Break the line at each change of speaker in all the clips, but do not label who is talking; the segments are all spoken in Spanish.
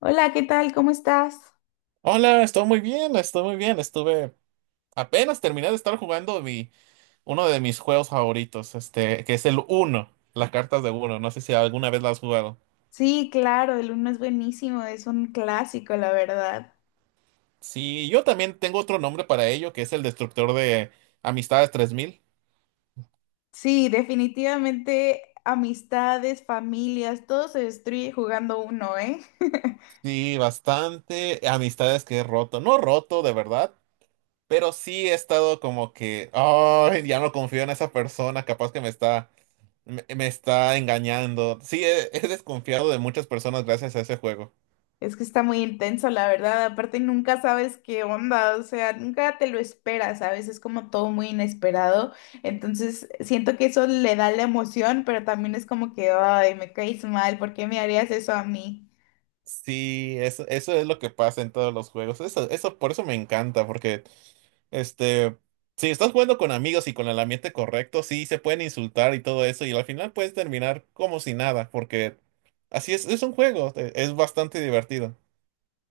Hola, ¿qué tal? ¿Cómo estás?
Hola, estoy muy bien, estoy muy bien. Estuve Apenas terminé de estar jugando uno de mis juegos favoritos, que es el Uno, las cartas de Uno. No sé si alguna vez las has jugado.
Sí, claro, el uno es buenísimo, es un clásico, la verdad.
Sí, yo también tengo otro nombre para ello, que es el Destructor de Amistades 3000.
Sí, definitivamente amistades, familias, todo se destruye jugando uno, ¿eh?
Sí, bastante amistades que he roto. No roto, de verdad, pero sí he estado como que, oh, ya no confío en esa persona, capaz que me está engañando. Sí, he desconfiado de muchas personas gracias a ese juego.
Es que está muy intenso, la verdad. Aparte, nunca sabes qué onda, o sea, nunca te lo esperas, ¿sabes? Es como todo muy inesperado. Entonces, siento que eso le da la emoción, pero también es como que, ay, me caes mal, ¿por qué me harías eso a mí?
Sí, eso es lo que pasa en todos los juegos. Por eso me encanta, porque este, si estás jugando con amigos y con el ambiente correcto, sí se pueden insultar y todo eso, y al final puedes terminar como si nada, porque así es un juego, es bastante divertido.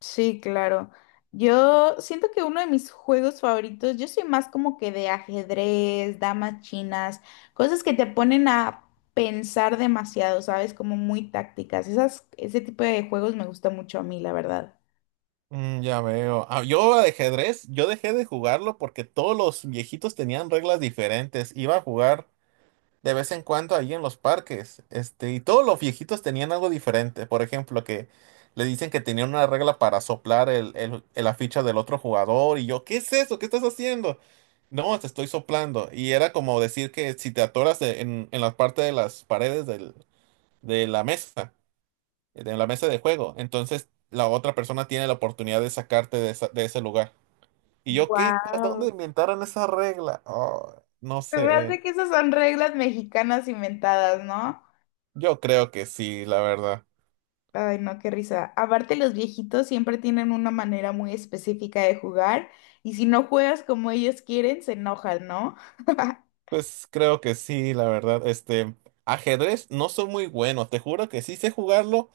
Sí, claro. Yo siento que uno de mis juegos favoritos, yo soy más como que de ajedrez, damas chinas, cosas que te ponen a pensar demasiado, ¿sabes? Como muy tácticas. Esas, ese tipo de juegos me gusta mucho a mí, la verdad.
Mm, ya veo. Ah, yo de ajedrez, yo dejé de jugarlo porque todos los viejitos tenían reglas diferentes. Iba a jugar de vez en cuando ahí en los parques. Y todos los viejitos tenían algo diferente. Por ejemplo, que le dicen que tenían una regla para soplar la ficha del otro jugador. Y yo, ¿qué es eso? ¿Qué estás haciendo? No, te estoy soplando. Y era como decir que si te atoras en la parte de las paredes de la mesa de juego, entonces la otra persona tiene la oportunidad de sacarte de ese lugar. Y yo, ¿qué? ¿A ¿Dónde
Wow.
inventaron esa regla? Oh, no
Se me
sé.
hace que esas son reglas mexicanas inventadas, ¿no?
Yo creo que sí, la verdad.
Ay, no, qué risa. Aparte, los viejitos siempre tienen una manera muy específica de jugar y si no juegas como ellos quieren, se enojan, ¿no?
Pues creo que sí, la verdad. Ajedrez no soy muy bueno, te juro que sí sé jugarlo,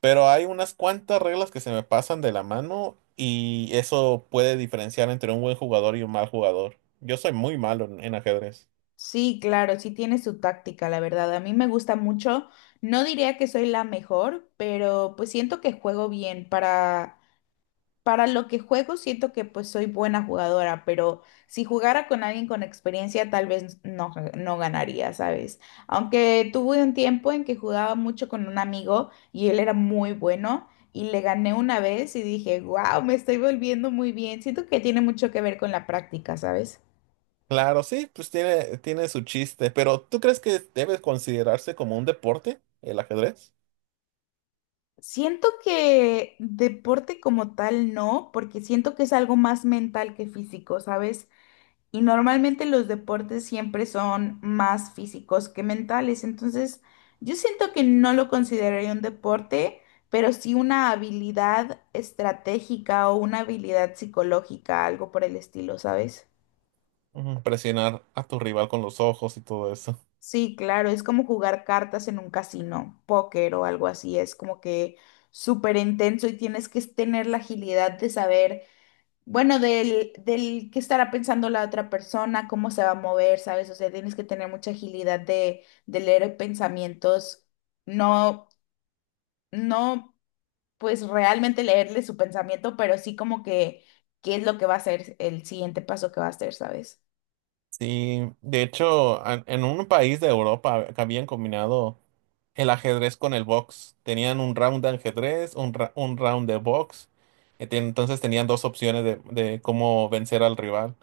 pero hay unas cuantas reglas que se me pasan de la mano y eso puede diferenciar entre un buen jugador y un mal jugador. Yo soy muy malo en ajedrez.
Sí, claro, sí tiene su táctica, la verdad. A mí me gusta mucho. No diría que soy la mejor, pero pues siento que juego bien. Para lo que juego, siento que pues soy buena jugadora, pero si jugara con alguien con experiencia, tal vez no, no ganaría, ¿sabes? Aunque tuve un tiempo en que jugaba mucho con un amigo y él era muy bueno y le gané una vez y dije, wow, me estoy volviendo muy bien. Siento que tiene mucho que ver con la práctica, ¿sabes?
Claro, sí, pues tiene su chiste, pero ¿tú crees que debe considerarse como un deporte el ajedrez?
Siento que deporte como tal no, porque siento que es algo más mental que físico, ¿sabes? Y normalmente los deportes siempre son más físicos que mentales, entonces yo siento que no lo consideraría un deporte, pero sí una habilidad estratégica o una habilidad psicológica, algo por el estilo, ¿sabes?
Ujú, presionar a tu rival con los ojos y todo eso.
Sí, claro, es como jugar cartas en un casino, póker o algo así, es como que súper intenso y tienes que tener la agilidad de saber bueno, del qué estará pensando la otra persona, cómo se va a mover, ¿sabes? O sea, tienes que tener mucha agilidad de leer pensamientos, no, no, pues realmente leerle su pensamiento, pero sí como que qué es lo que va a ser el siguiente paso que va a hacer, ¿sabes?
Sí, de hecho, en un país de Europa habían combinado el ajedrez con el box. Tenían un round de ajedrez, un round de box. Entonces tenían dos opciones de cómo vencer al rival.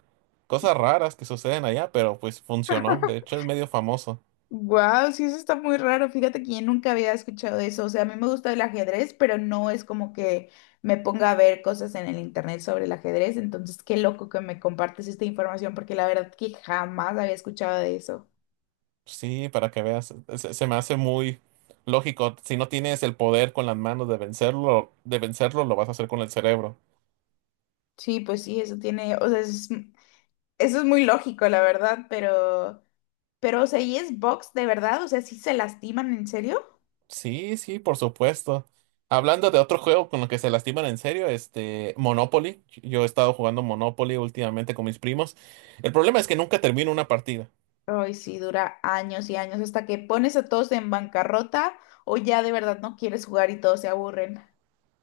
Cosas raras que suceden allá, pero pues funcionó. De hecho, es medio famoso.
Wow, sí, eso está muy raro. Fíjate que yo nunca había escuchado eso. O sea, a mí me gusta el ajedrez, pero no es como que me ponga a ver cosas en el internet sobre el ajedrez. Entonces, qué loco que me compartes esta información, porque la verdad que jamás había escuchado de eso.
Sí, para que veas. Se me hace muy lógico. Si no tienes el poder con las manos de vencerlo, lo vas a hacer con el cerebro.
Sí, pues sí, eso tiene, o sea, eso es muy lógico, la verdad, pero, o sea, ¿y es box de verdad? O sea, ¿sí se lastiman en serio?
Sí, sí, por supuesto. Hablando de otro juego con lo que se lastiman en serio, Monopoly. Yo he estado jugando Monopoly últimamente con mis primos. El problema es que nunca termino una partida.
Ay, sí, dura años y años hasta que pones a todos en bancarrota o ya de verdad no quieres jugar y todos se aburren.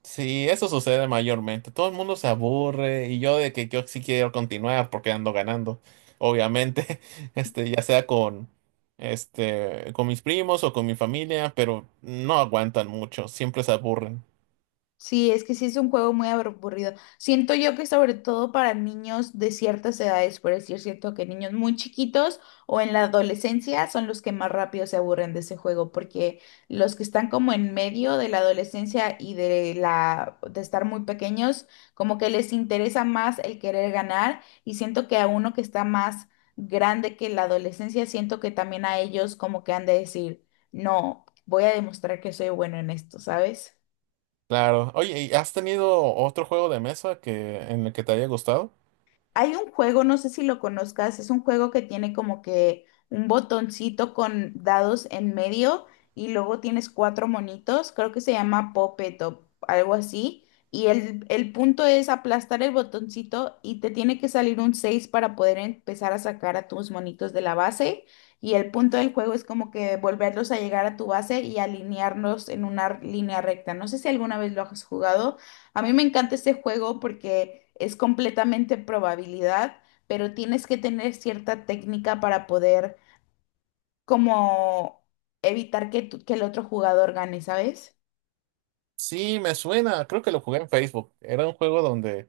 Sí, eso sucede mayormente. Todo el mundo se aburre y yo de que yo sí quiero continuar porque ando ganando, obviamente, ya sea con mis primos o con mi familia, pero no aguantan mucho, siempre se aburren.
Sí, es que sí es un juego muy aburrido. Siento yo que sobre todo para niños de ciertas edades, por decir, siento que niños muy chiquitos o en la adolescencia son los que más rápido se aburren de ese juego, porque los que están como en medio de la adolescencia y de la de estar muy pequeños, como que les interesa más el querer ganar y siento que a uno que está más grande que la adolescencia, siento que también a ellos como que han de decir, "No, voy a demostrar que soy bueno en esto", ¿sabes?
Claro. Oye, ¿y has tenido otro juego de mesa que en el que te haya gustado?
Hay un juego, no sé si lo conozcas, es un juego que tiene como que un botoncito con dados en medio y luego tienes cuatro monitos, creo que se llama Puppet o algo así. Y el punto es aplastar el botoncito y te tiene que salir un 6 para poder empezar a sacar a tus monitos de la base. Y el punto del juego es como que volverlos a llegar a tu base y alinearlos en una línea recta. No sé si alguna vez lo has jugado. A mí me encanta este juego porque es completamente probabilidad, pero tienes que tener cierta técnica para poder como evitar que, que el otro jugador gane, ¿sabes?
Sí, me suena, creo que lo jugué en Facebook. Era un juego donde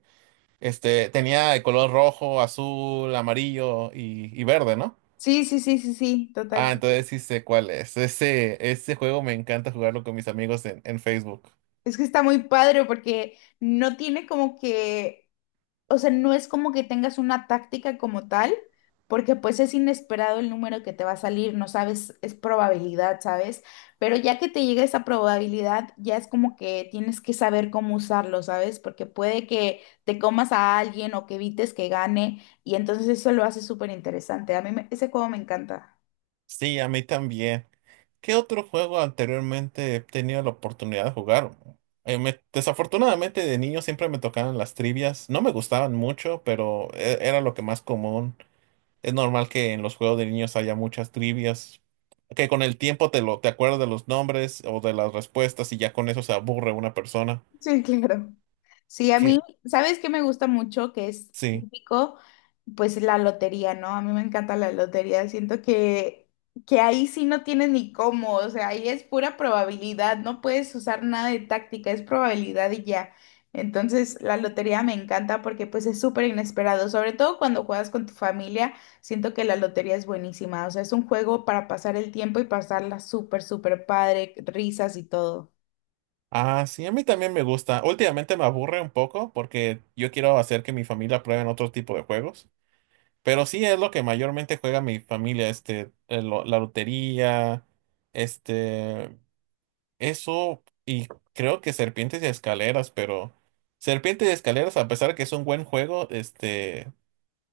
este tenía el color rojo, azul, amarillo y verde, ¿no?
Sí, sí, sí, sí, sí,
Ah,
totalmente.
entonces sí sé cuál es. Ese juego me encanta jugarlo con mis amigos en Facebook.
Es que está muy padre porque no tiene como que, o sea, no es como que tengas una táctica como tal, porque pues es inesperado el número que te va a salir, no sabes, es probabilidad, ¿sabes? Pero ya que te llega esa probabilidad, ya es como que tienes que saber cómo usarlo, ¿sabes? Porque puede que te comas a alguien o que evites que gane, y entonces eso lo hace súper interesante. A mí ese juego me encanta.
Sí, a mí también. ¿Qué otro juego anteriormente he tenido la oportunidad de jugar? Desafortunadamente de niño siempre me tocaban las trivias. No me gustaban mucho, pero era lo que más común. Es normal que en los juegos de niños haya muchas trivias, que con el tiempo te acuerdas de los nombres o de las respuestas y ya con eso se aburre una persona.
Sí, claro. Sí, a mí,
Que
¿sabes qué me gusta mucho? Que es
sí.
típico, pues la lotería, ¿no? A mí me encanta la lotería. Siento que ahí sí no tienes ni cómo, o sea, ahí es pura probabilidad, no puedes usar nada de táctica, es probabilidad y ya. Entonces, la lotería me encanta porque pues es súper inesperado, sobre todo cuando juegas con tu familia, siento que la lotería es buenísima, o sea, es un juego para pasar el tiempo y pasarla súper, súper padre, risas y todo.
Ah, sí, a mí también me gusta. Últimamente me aburre un poco porque yo quiero hacer que mi familia pruebe otro tipo de juegos. Pero sí es lo que mayormente juega mi familia, la lotería, este, eso y creo que serpientes y escaleras, pero serpientes y escaleras, a pesar de que es un buen juego, este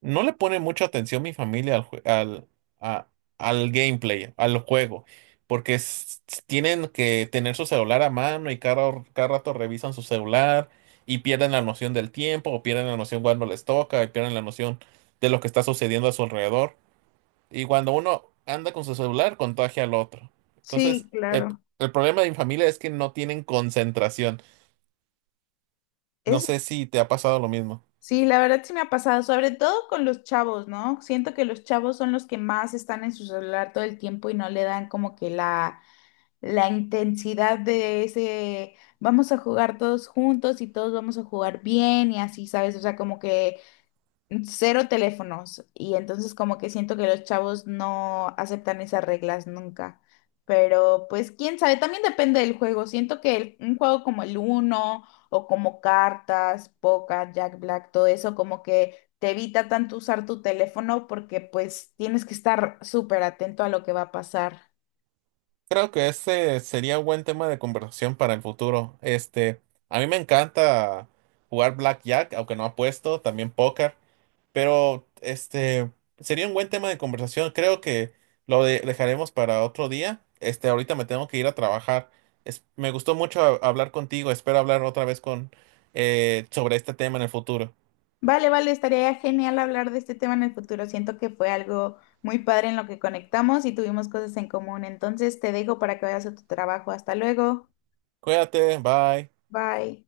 No le pone mucha atención mi familia a- al gameplay, al juego, porque tienen que tener su celular a mano y cada rato revisan su celular y pierden la noción del tiempo o pierden la noción cuando les toca y pierden la noción de lo que está sucediendo a su alrededor. Y cuando uno anda con su celular, contagia al otro. Entonces,
Sí,
el,
claro.
el problema de mi familia es que no tienen concentración. No
Es
sé si te ha pasado lo mismo.
sí, la verdad sí me ha pasado, sobre todo con los chavos, ¿no? Siento que los chavos son los que más están en su celular todo el tiempo y no le dan como que la intensidad de ese, vamos a jugar todos juntos y todos vamos a jugar bien y así, ¿sabes? O sea, como que cero teléfonos. Y entonces como que siento que los chavos no aceptan esas reglas nunca. Pero pues quién sabe, también depende del juego. Siento que un juego como el Uno o como cartas, Poker, Jack Black, todo eso como que te evita tanto usar tu teléfono porque pues tienes que estar súper atento a lo que va a pasar.
Creo que ese sería un buen tema de conversación para el futuro. A mí me encanta jugar blackjack, aunque no apuesto, también póker, pero este sería un buen tema de conversación. Creo que lo dejaremos para otro día. Ahorita me tengo que ir a trabajar. Me gustó mucho hablar contigo. Espero hablar otra vez con sobre este tema en el futuro.
Vale, vale, estaría genial hablar de este tema en el futuro. Siento que fue algo muy padre en lo que conectamos y tuvimos cosas en común. Entonces te dejo para que vayas a tu trabajo. Hasta luego.
Cuídate, bye.
Bye.